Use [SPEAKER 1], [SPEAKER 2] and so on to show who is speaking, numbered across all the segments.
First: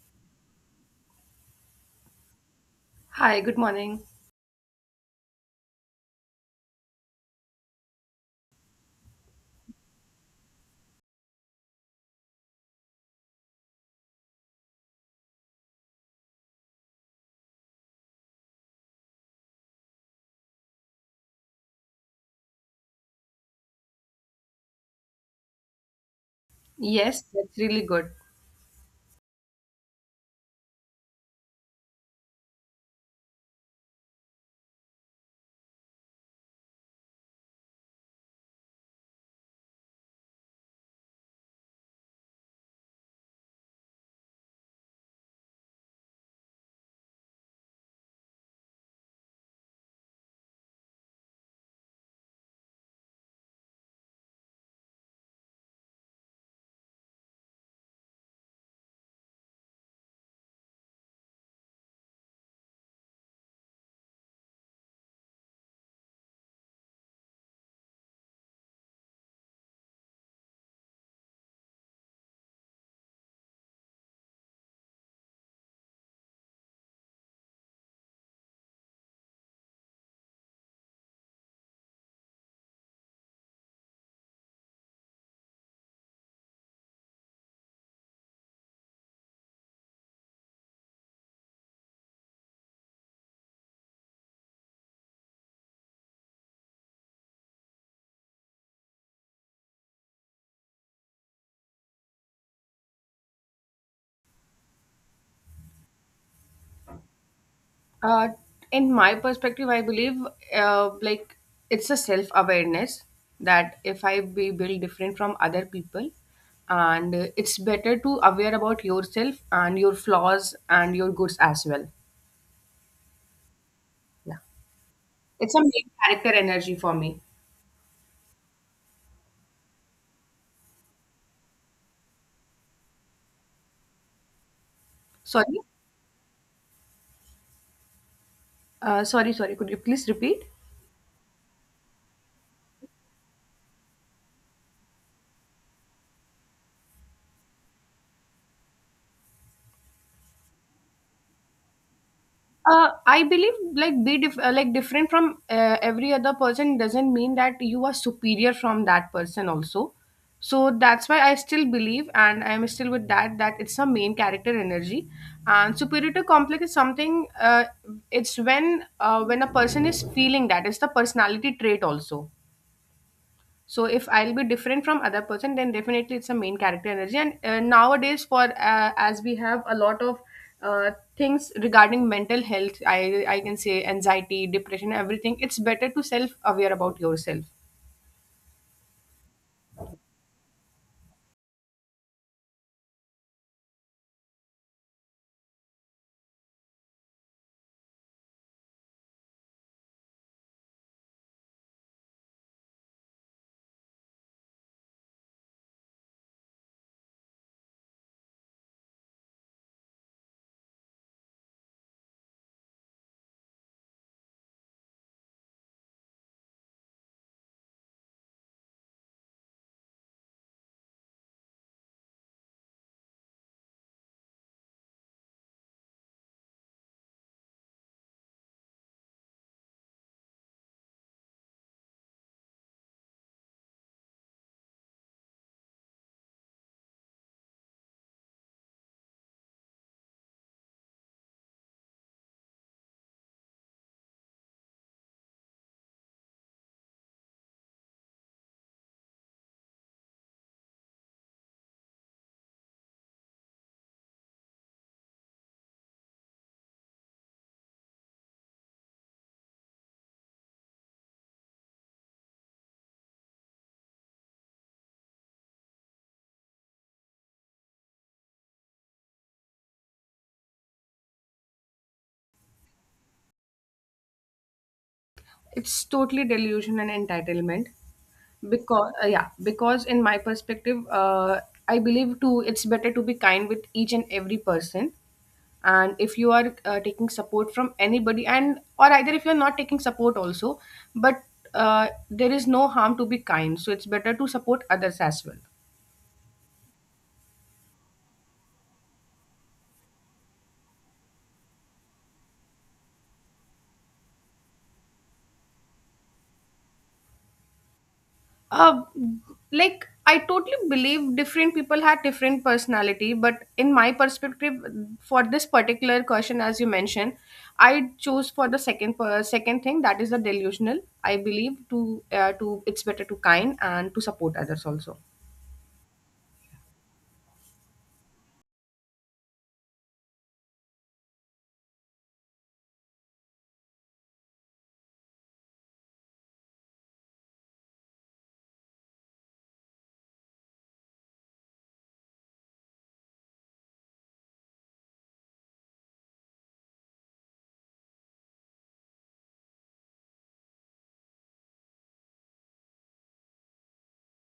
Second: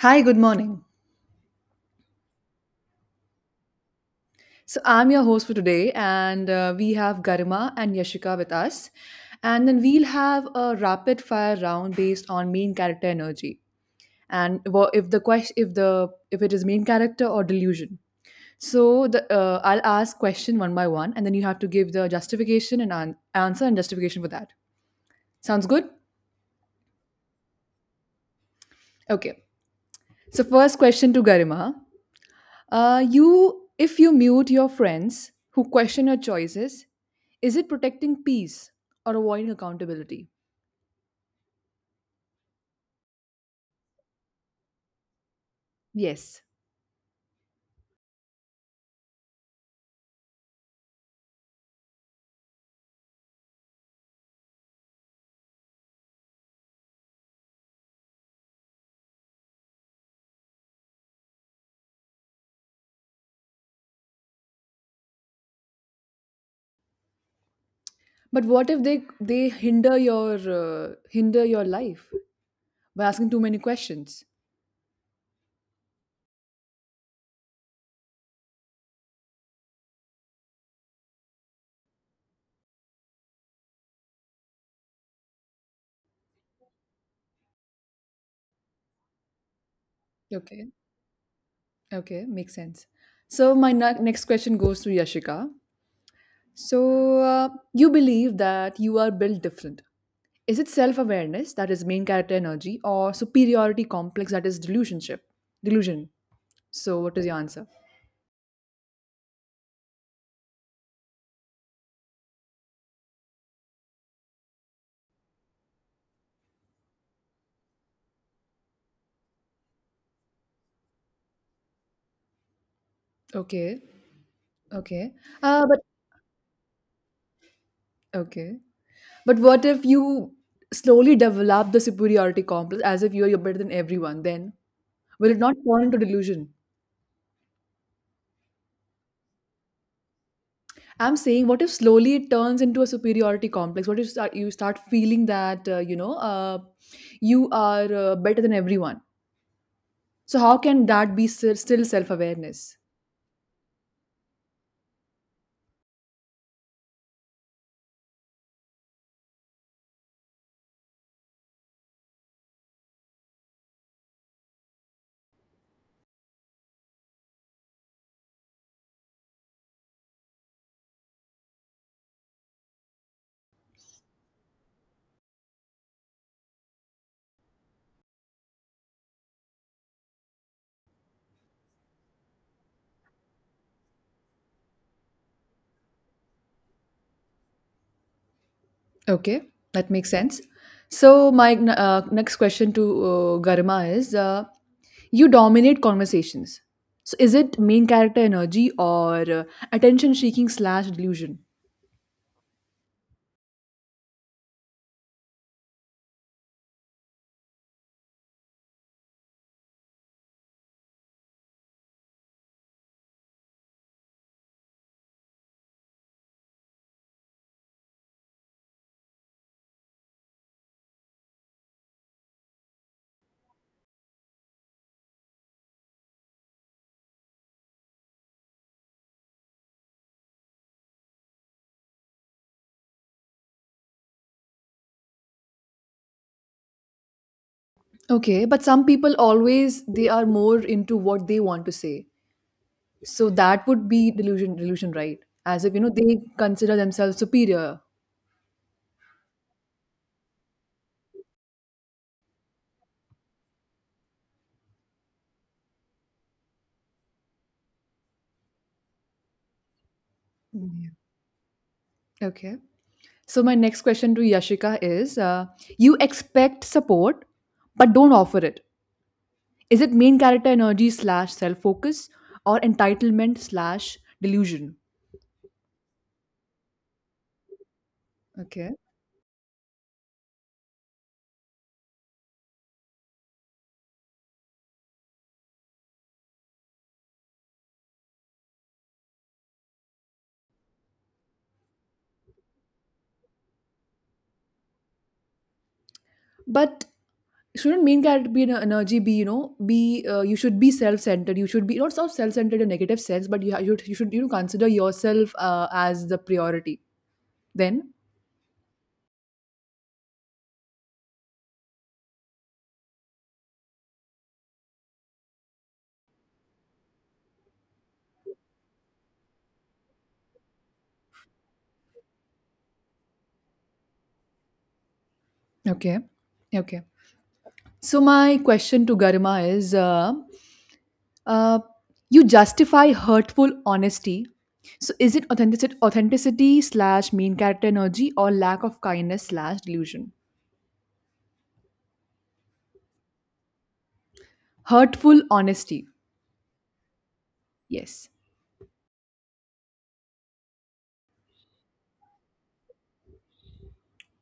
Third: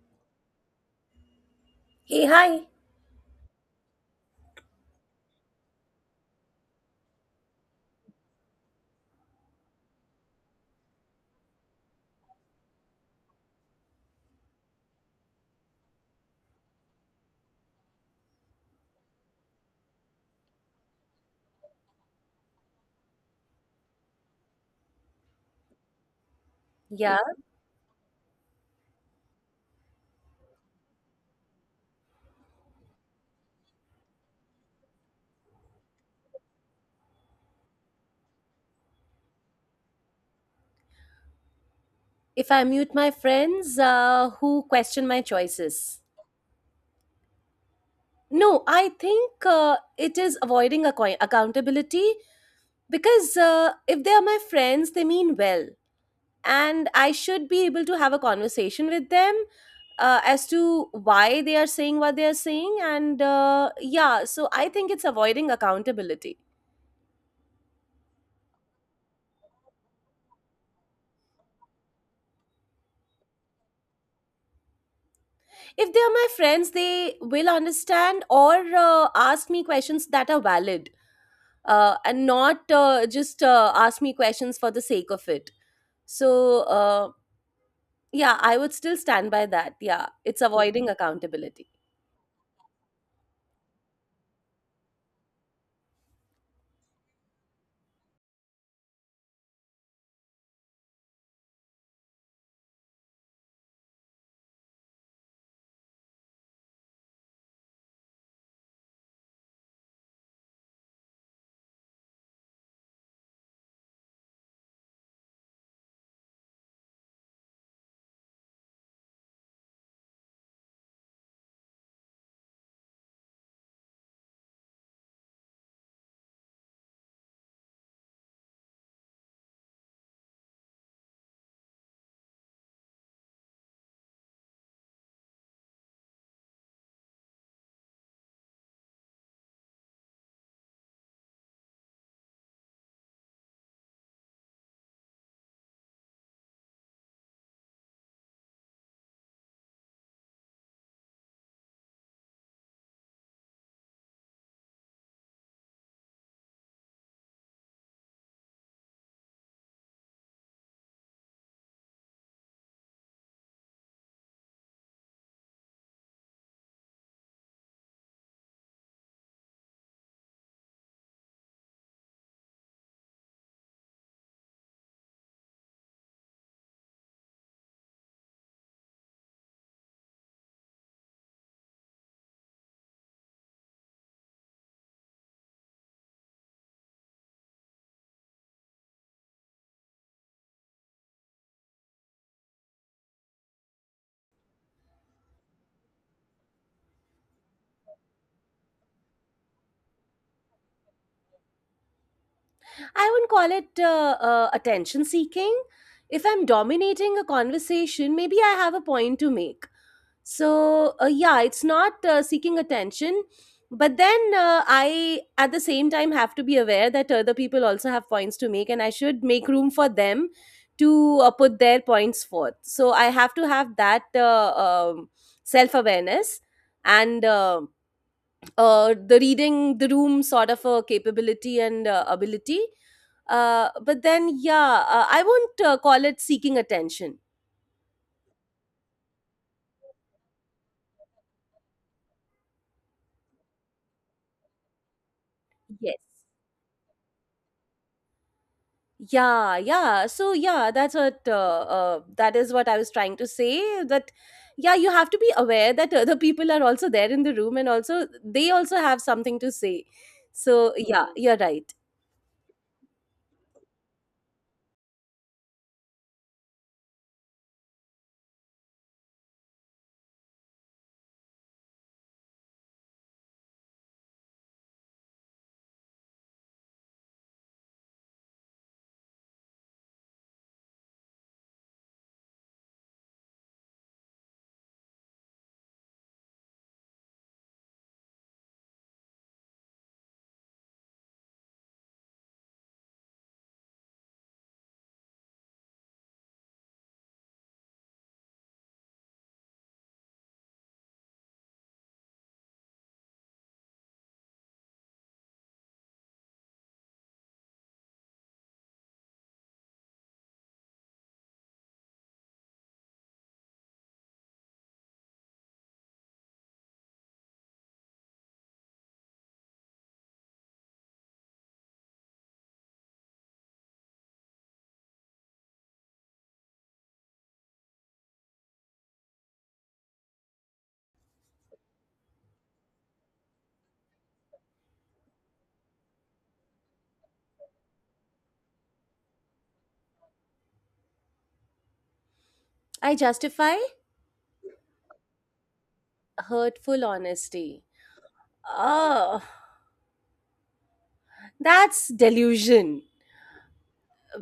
[SPEAKER 1] Hi, good morning.
[SPEAKER 2] Hey, hi.
[SPEAKER 3] Hi, good morning.
[SPEAKER 1] So, I'm your host for today, and we have Garima and Yashika with us. And then we'll have a rapid fire round based on main character energy and wha- if the question if the if it is main character or delusion. So the I'll ask question one by one, and then you have to give the justification and answer and justification for that. Sounds good?
[SPEAKER 2] Yeah,
[SPEAKER 3] Yes, that's really good.
[SPEAKER 1] Okay. So first question to Garima. If you mute your friends who question your choices, is it protecting peace or avoiding accountability?
[SPEAKER 2] if I mute my friends who question my choices.
[SPEAKER 1] Yes.
[SPEAKER 2] No, I think it is accountability because if they are my friends, they mean well. And I should be able to have a conversation with them as to why they are saying what they are saying. And yeah, so I think it's avoiding accountability.
[SPEAKER 1] But what if they hinder your life by asking too many questions?
[SPEAKER 2] If they are my friends, they will understand or ask me questions that are valid and not just ask me questions for the sake of it. So, uh, yeah, I would still stand by that. Yeah, it's
[SPEAKER 1] Okay.
[SPEAKER 2] avoiding accountability.
[SPEAKER 1] Okay, makes sense. So my next question goes to Yashika. So you believe that you are built different. Is it self-awareness that is main character energy or superiority complex that is delusionship? Delusion. So what is your answer?
[SPEAKER 3] Uh, in my perspective, I believe uh, like it's a self-awareness that if I be built different from other people, and it's better to aware about yourself and your flaws and your goods as well.
[SPEAKER 1] Okay,
[SPEAKER 3] Yeah,
[SPEAKER 1] okay.
[SPEAKER 3] it's a
[SPEAKER 1] But
[SPEAKER 3] main character energy for me.
[SPEAKER 1] okay. But what if you slowly develop the superiority complex as if you are better than everyone? Then will it not
[SPEAKER 3] Sorry,
[SPEAKER 1] turn into delusion?
[SPEAKER 3] sorry. Could you please repeat?
[SPEAKER 1] I'm saying, what if slowly it turns into a superiority complex? What if you start feeling that you are better than everyone? So how can that be still self awareness?
[SPEAKER 3] I believe like different from every other person doesn't mean that you are superior from that person also. So that's why I still believe and I'm still with that it's a main character energy and superiority complex is something it's when a person is feeling that it's the personality trait also, so if I'll be different from other person then definitely it's a main character energy and nowadays for as we have a lot of uh, things regarding mental health, I can say anxiety, depression, everything. It's better to self aware about yourself.
[SPEAKER 1] Okay, that makes sense. So my next question to Garima is, you dominate conversations. So is it main character energy or attention seeking slash delusion?
[SPEAKER 2] I wouldn't call it attention seeking. If I'm dominating a conversation, maybe I have a point to make. So yeah, it's not seeking attention, but then I at the same time have to be aware that other people also have points to make, and I should make room for them to put their points forth. So I have to have that self-awareness, and the reading the room sort of a capability and ability. But then yeah, I won't call it seeking attention.
[SPEAKER 1] Okay, but some people always they are more into what they want to say. So that would be delusion, right? As if you know
[SPEAKER 2] Yes.
[SPEAKER 1] they consider themselves superior.
[SPEAKER 2] Yeah, yeah. So yeah, that's what that is what I was trying to say. That yeah, you have to be aware that other people are also there in the room, and also they also have something to say. So
[SPEAKER 1] Mhm.
[SPEAKER 2] yeah, you're right.
[SPEAKER 1] Okay. So my next question to Yashika is, you expect support but don't offer it. Is it main character energy slash self focus or entitlement slash delusion?
[SPEAKER 3] It's totally delusion and entitlement
[SPEAKER 1] Okay.
[SPEAKER 3] because yeah, because in my perspective I believe too it's better to be kind with each and every person. And if you are taking support from anybody and or either if you're not taking support also, but there is no harm to be kind, so it's better to support others as well.
[SPEAKER 1] But shouldn't main character be an energy be you know be you should be self centered. You should be not self centered in a negative sense, but you should you know consider yourself as the priority. Then
[SPEAKER 3] uh, like, I totally believe different people had different personality, but in my perspective, for this particular question, as you mentioned, I choose for the second thing, that is the delusional. I believe to it's better to kind and to support others also.
[SPEAKER 1] okay. Okay. So my question to Garima is. Uh, you justify hurtful honesty. So is it authenticity slash mean character energy or lack of kindness slash delusion?
[SPEAKER 2] I justify
[SPEAKER 1] Hurtful honesty.
[SPEAKER 2] hurtful honesty.
[SPEAKER 1] Yes.
[SPEAKER 2] Oh, that's delusion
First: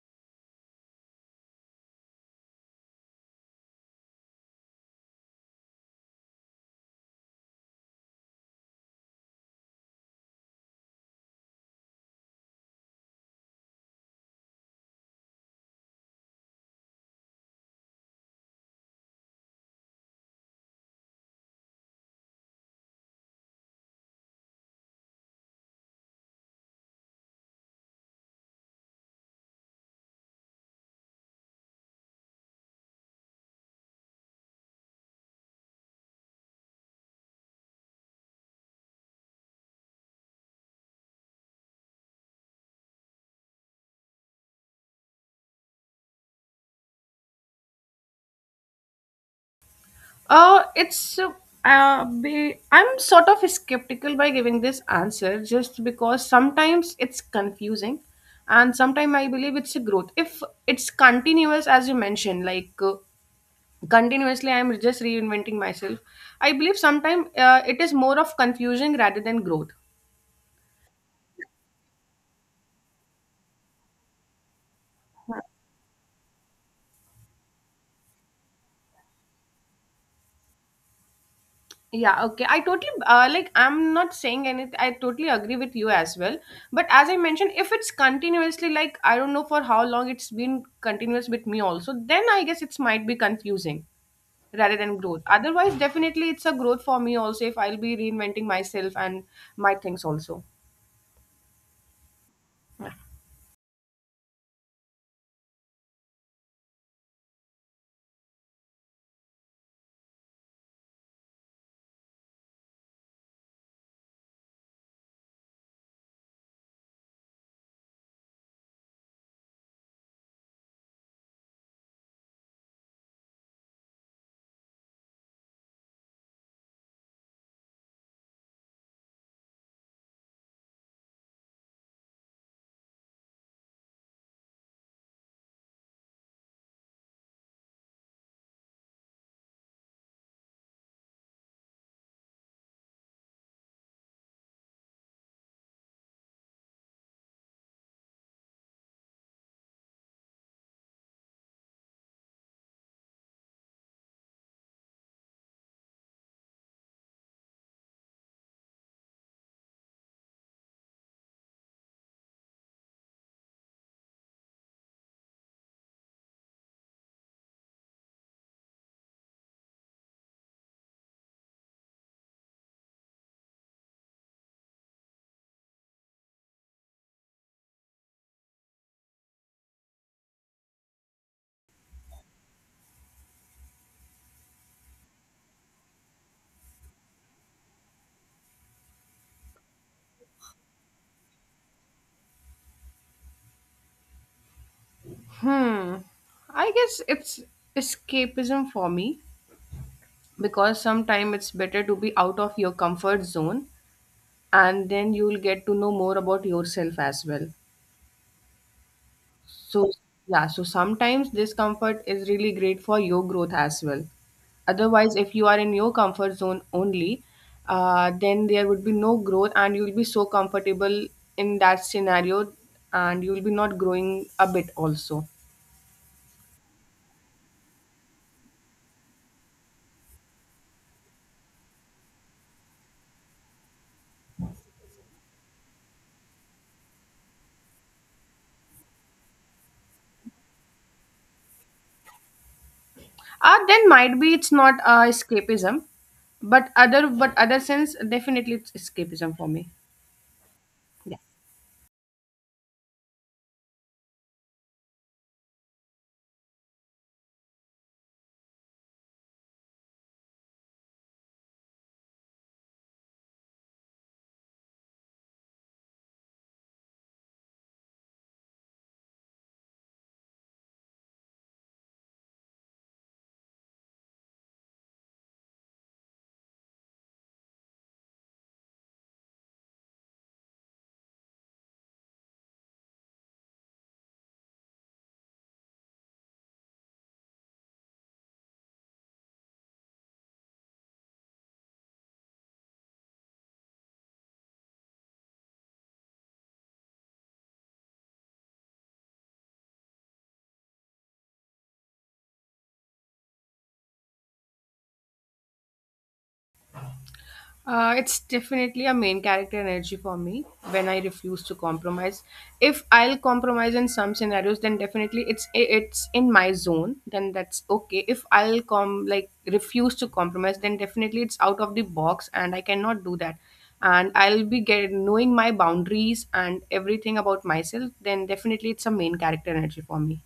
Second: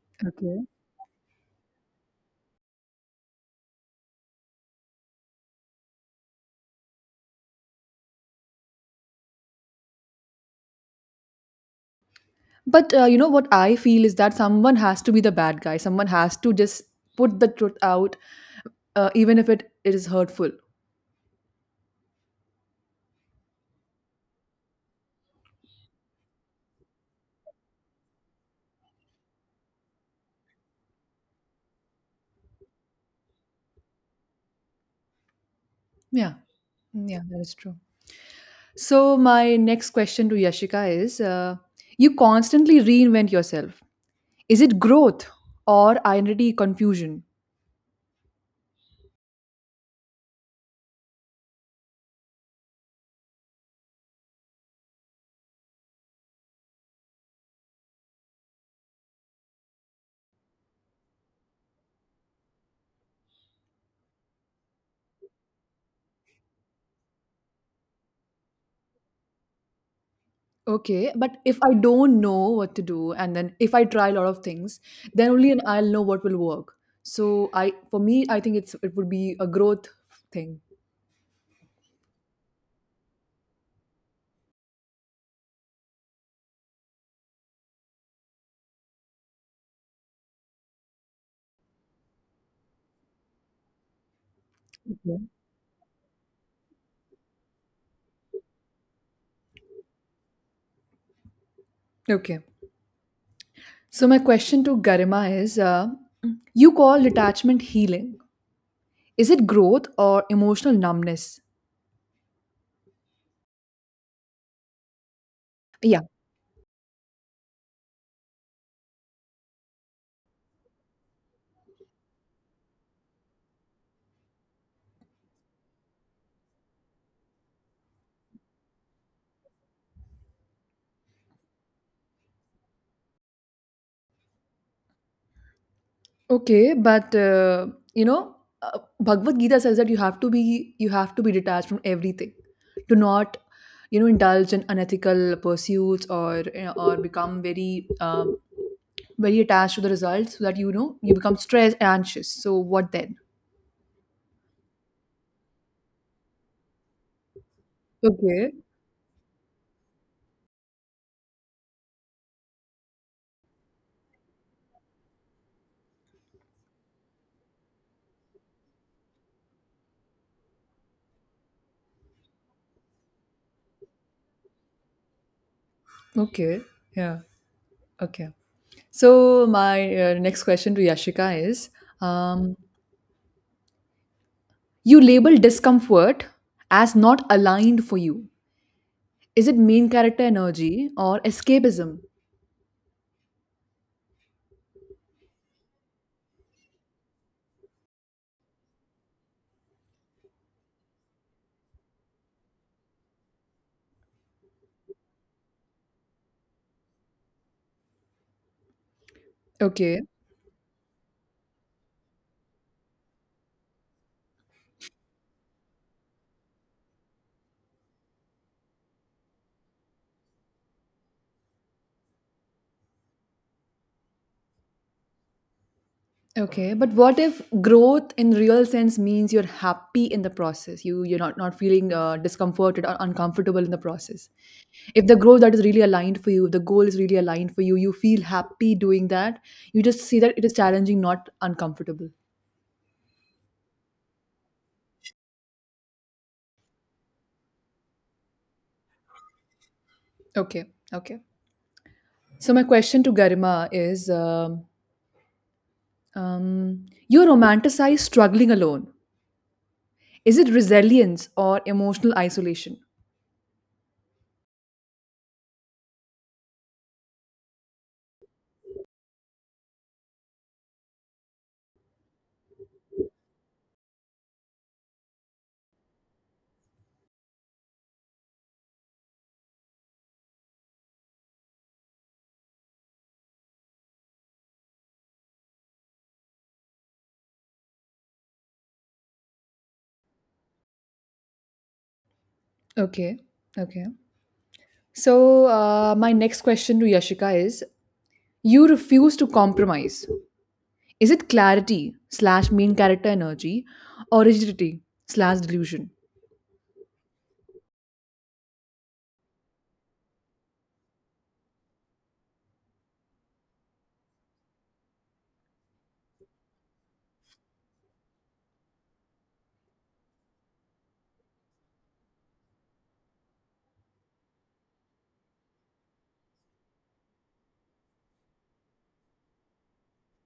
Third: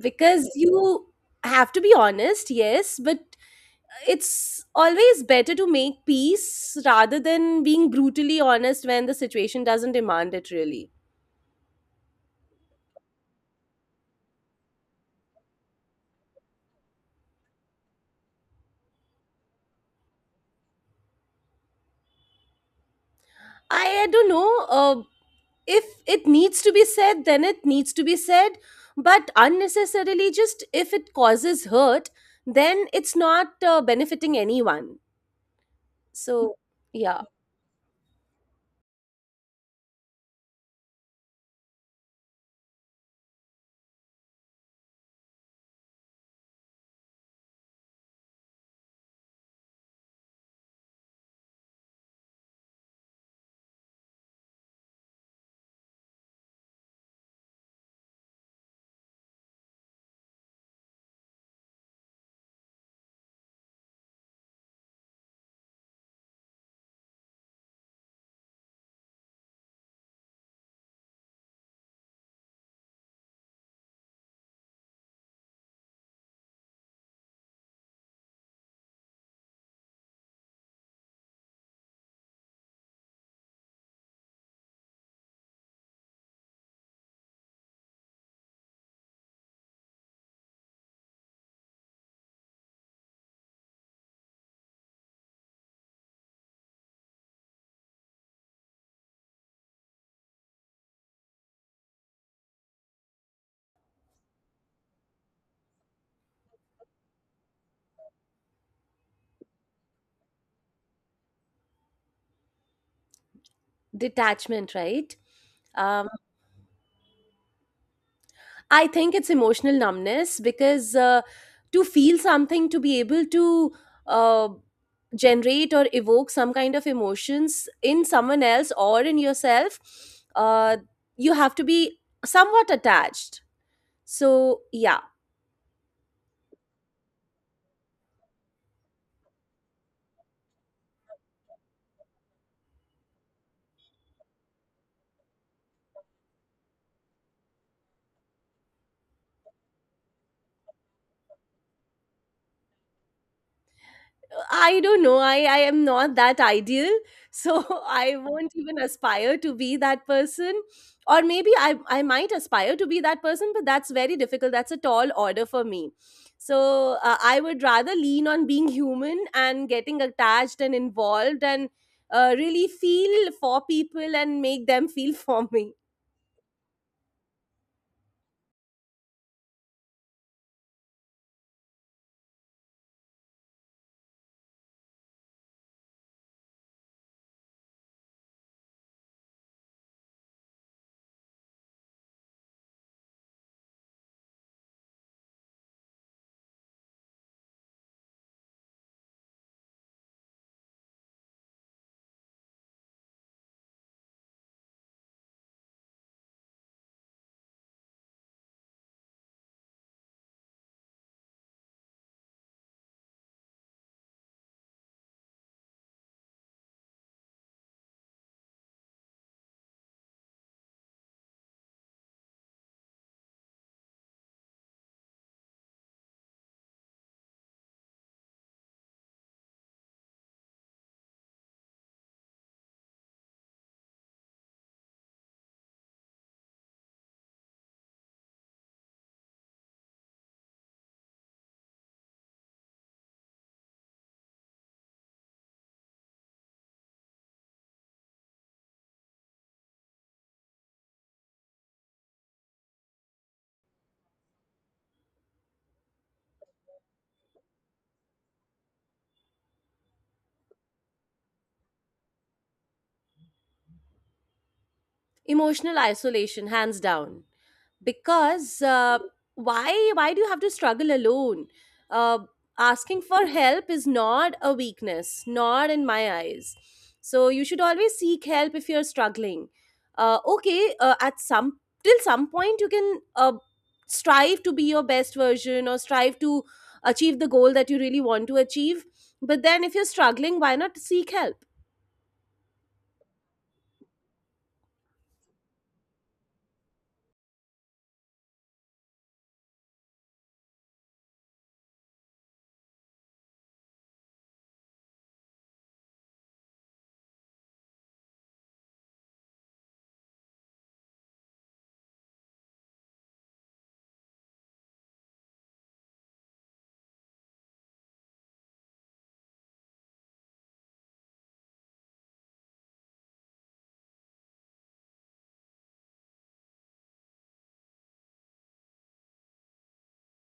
[SPEAKER 2] because
[SPEAKER 1] Okay.
[SPEAKER 2] you have to be honest, yes, but it's always better to make peace rather than being brutally honest when the situation doesn't demand it really.
[SPEAKER 1] But you know what I feel is that someone has to be the bad guy. Someone has to just put the truth out, even if it is hurtful.
[SPEAKER 2] I don't know. If it needs to be said, then it needs to be said. But unnecessarily, just if it causes hurt, then it's not benefiting anyone.
[SPEAKER 1] Yeah.
[SPEAKER 2] So,
[SPEAKER 1] Yeah,
[SPEAKER 2] yeah,
[SPEAKER 1] that is true. So my next question to Yashika is: you constantly reinvent yourself. Is it growth or identity confusion?
[SPEAKER 3] Uh, it's uh, I'm sort of skeptical by giving this answer just because sometimes it's confusing, and sometimes I believe it's a growth. If it's continuous, as you mentioned, like. Continuously I am just reinventing myself. I believe sometimes it is more of confusion rather than growth.
[SPEAKER 1] Okay, but if I don't know what to do, and then if I try a lot of things, then only and I'll know what will work. So for me, I think it would be a growth thing.
[SPEAKER 3] Yeah, okay, I totally like I'm not saying anything, I totally agree with you as well, but as I mentioned, if it's continuously, like, I don't know for how long it's been continuous with me also, then I guess it's might be confusing rather than
[SPEAKER 1] Okay.
[SPEAKER 3] growth. Otherwise definitely it's a growth for me also, if I'll be reinventing myself and my things also.
[SPEAKER 1] Okay.
[SPEAKER 3] Yeah.
[SPEAKER 1] So my question to Garima is, you call detachment healing. Is it growth or emotional numbness?
[SPEAKER 2] detachment, right?
[SPEAKER 1] Yeah.
[SPEAKER 2] Um, I think it's emotional numbness because to feel something, to be able to uh, generate or evoke some kind of emotions in someone else or in yourself, uh, you have to be somewhat attached. So, yeah.
[SPEAKER 1] Okay, but you know, Bhagavad Gita says that you have to be detached from everything. Do not you know indulge in unethical pursuits or you know, or become very very attached to the results so that you know you become stressed and anxious. So what then?
[SPEAKER 2] I don't know. I am not that ideal. So I
[SPEAKER 1] Okay,
[SPEAKER 2] won't even aspire to be that person. Or maybe I might aspire to be that person, but that's very difficult. That's a tall order for me. So I would rather lean on being human and getting attached and involved, and really feel for people and make them feel for me.
[SPEAKER 1] okay, yeah, okay. So my next question to Yashika is: um, you label discomfort as not aligned for you. Is it main character energy or escapism?
[SPEAKER 3] Hmm, I guess it's escapism for me because sometimes it's better to be out of your comfort zone, and then you'll get to know more about yourself as well. So
[SPEAKER 1] Okay.
[SPEAKER 3] yeah, so sometimes discomfort is really great for your growth as well. Otherwise if you are in your comfort zone only, then there would be no growth and you'll be so comfortable in that scenario, and you'll be not growing a bit also.
[SPEAKER 1] Okay. But what if growth in real sense means you're happy in the process? You're not feeling discomforted or uncomfortable in the process. If the growth that is really aligned for you, if the goal is really aligned for you, you feel happy doing that. You just see that it is challenging, not uncomfortable.
[SPEAKER 3] Then might be it's not escapism, but other sense definitely it's escapism for me.
[SPEAKER 1] Okay. Okay. So my question to Garima is, you romanticize struggling alone. Is it resilience or emotional isolation?
[SPEAKER 2] Emotional isolation, hands down. Because why do you have to struggle alone? uh, Asking for help is not a weakness, not in my eyes. So you should always seek help if you're struggling. Okay at some, till some point, you can strive to be your best version, or strive to achieve the goal that you really want to achieve. But then if you're struggling, why not seek help?
[SPEAKER 1] Okay. Okay. So, my next question to Yashika is you refuse to compromise. Is it clarity slash main character energy or rigidity slash delusion?
[SPEAKER 3] It's definitely a main character energy for me when I refuse to compromise. If I'll compromise in some scenarios, then definitely it's in my zone. Then that's okay. If I'll com, like, refuse to compromise, then definitely it's out of the box, and I cannot do that. And I'll be get, knowing my boundaries and everything about myself. Then definitely it's a main character energy for me.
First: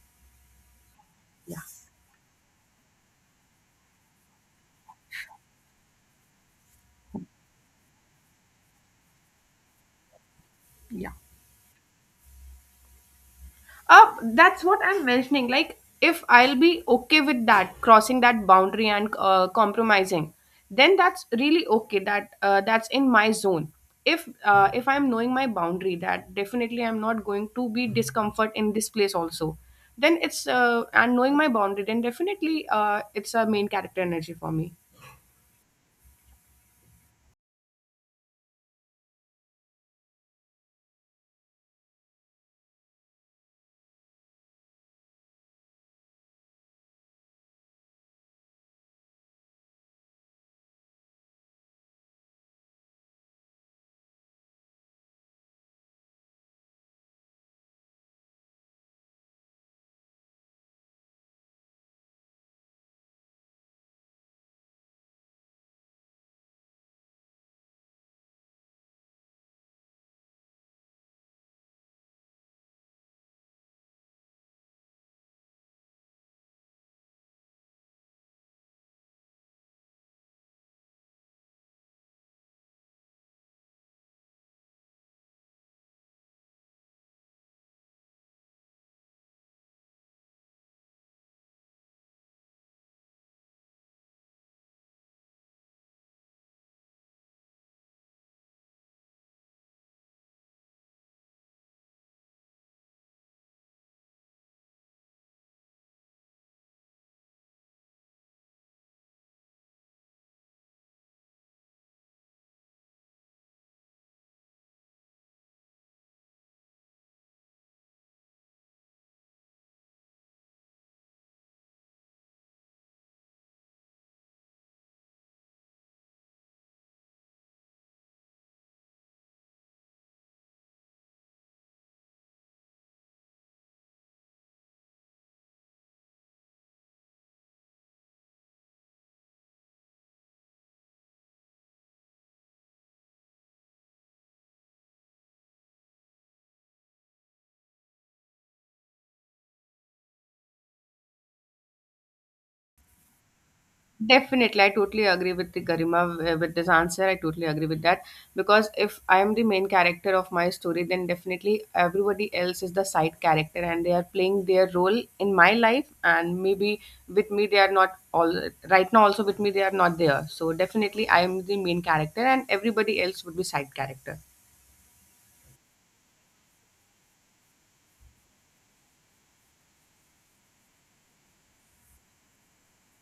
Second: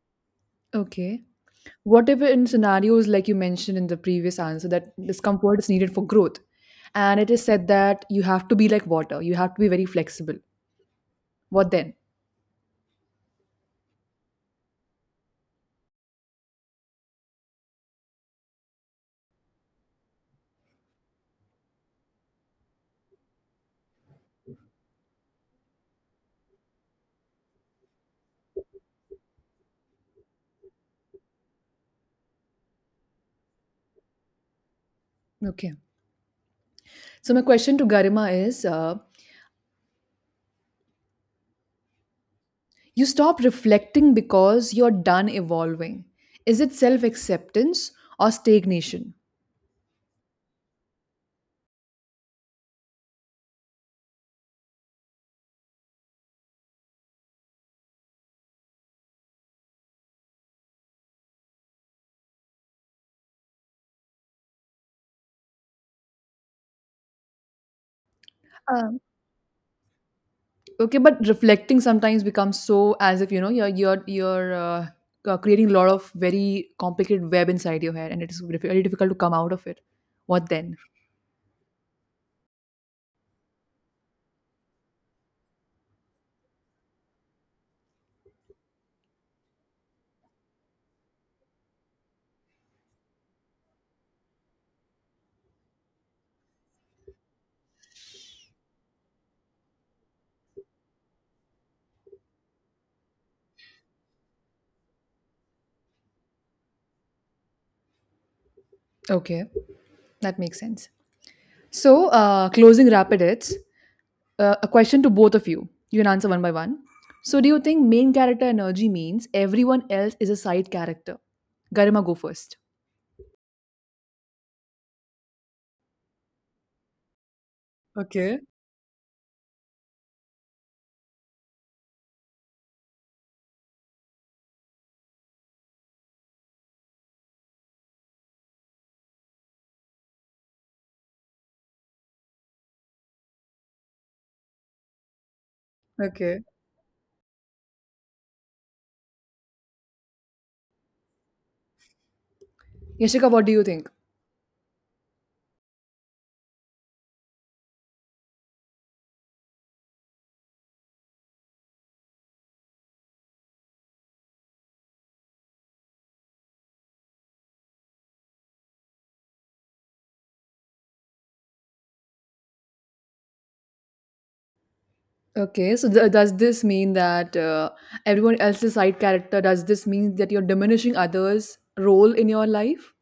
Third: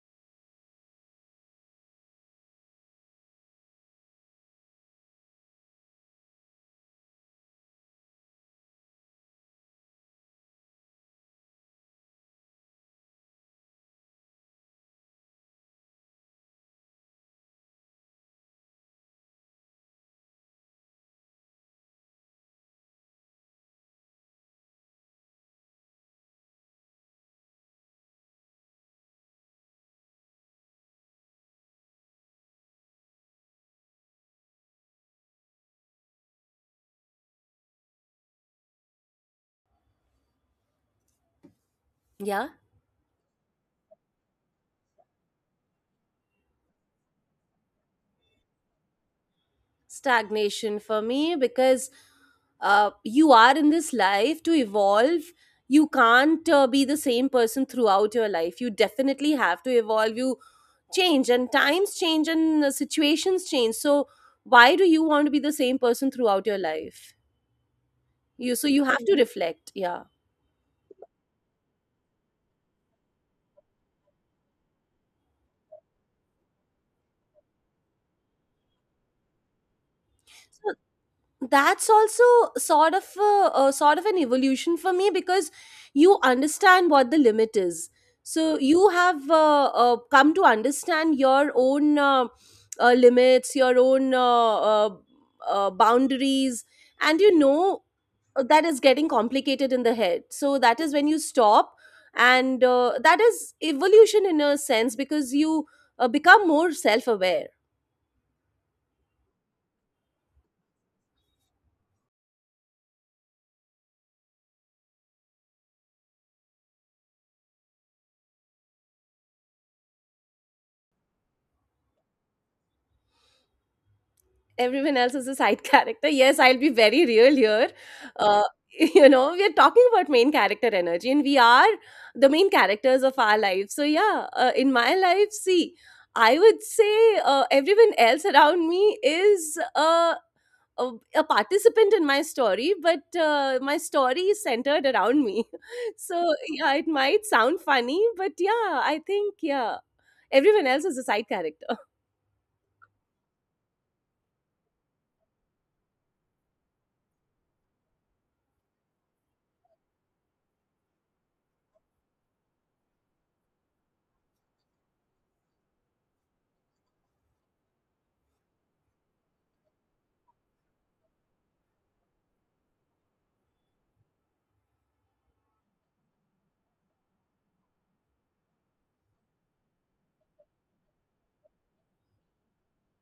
[SPEAKER 1] Okay.
[SPEAKER 3] Yeah,
[SPEAKER 1] What if in scenarios like you mentioned in the previous answer that discomfort is needed for growth? And it is said that you have to be like water, you have to be very flexible.
[SPEAKER 3] yeah.
[SPEAKER 1] What then?
[SPEAKER 3] That's what I'm mentioning. Like, if I'll be okay with that, crossing that boundary and compromising, then that's really okay. That that's in my zone. If I'm knowing my boundary, that definitely I'm not going to be discomfort in this place also. Then it's and knowing my boundary, then definitely it's a main character energy for me.
[SPEAKER 1] Okay. So, my question to Garima is
[SPEAKER 2] Yeah,
[SPEAKER 1] you stop reflecting because you're done evolving. Is it self acceptance or stagnation?
[SPEAKER 2] stagnation for me, because you are in this life to evolve. You can't be the same person throughout your life. You definitely have to evolve. You change, and times change, and situations change. So, why do you want to be the same person throughout your life? You, so you
[SPEAKER 1] Um,
[SPEAKER 2] have to reflect. Yeah.
[SPEAKER 1] okay, but reflecting sometimes becomes so as if you know you're creating a lot of very complicated web inside your hair, and it is very difficult to come out of it. What then?
[SPEAKER 2] That's also sort of an evolution for me, because you understand what the limit is. So you have come to understand your own limits, your own uh, boundaries, and you know that is getting complicated in the head, so that is when you stop. And that is evolution in a sense, because you become more self-aware.
[SPEAKER 1] Okay, that makes sense. So, closing rapid hits. A question to both of you. You can answer one by one. So, do you think main character energy means everyone else is a side character? Garima, go first.
[SPEAKER 2] Everyone else is a side character. Yes, I'll be very real here.
[SPEAKER 1] Okay.
[SPEAKER 2] Uh, you know, we are talking about main character energy, and we are the main characters of our life. So yeah, in my life, see, I would say everyone else around me is a, a participant in my story, but my story is centered around me. So
[SPEAKER 1] Okay.
[SPEAKER 2] yeah, it might sound funny, but yeah, I think yeah, everyone else is a side character.
[SPEAKER 1] Yashika, what do you think?
[SPEAKER 3] Definitely, I totally agree with the Garima with this answer. I totally agree with that because if I am the main character of my story, then definitely everybody else is the side character and they are playing their role in my life. And maybe with me, they are not all right now. Also with me, they are not there. So definitely, I am the main character and everybody else would be side character.
[SPEAKER 1] Okay, so does this mean that everyone else's side character, does this mean that you're diminishing others' role in your life?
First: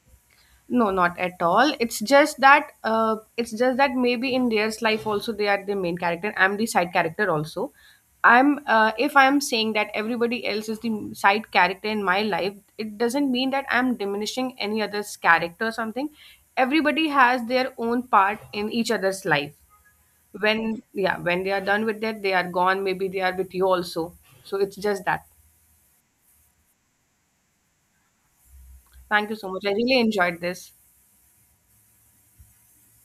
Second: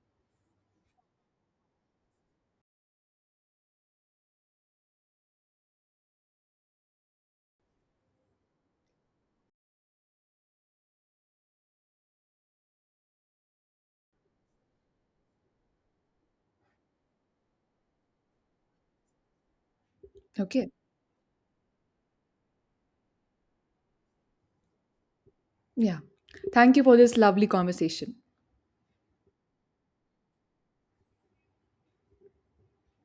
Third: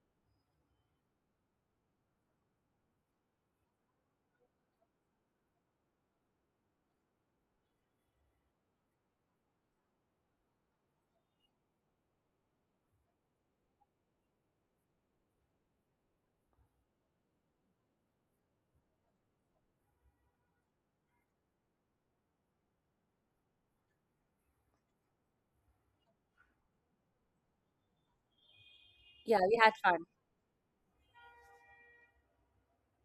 [SPEAKER 3] No, not at all. It's just that maybe in their life also they are the main character. I'm the side character also. I'm If I'm saying that everybody else is the side character in my life, it doesn't mean that I'm diminishing any other's character or something. Everybody has their own part in each other's life.
[SPEAKER 1] Okay,
[SPEAKER 3] When, yeah, when they are done with that, they are gone. Maybe they are with you also. So it's just that.
[SPEAKER 1] yeah. Thank you for this lovely conversation.
[SPEAKER 3] Thank you
[SPEAKER 2] Yeah,
[SPEAKER 3] so
[SPEAKER 2] we
[SPEAKER 3] much.
[SPEAKER 2] had
[SPEAKER 3] I
[SPEAKER 2] fun.
[SPEAKER 3] really enjoyed this.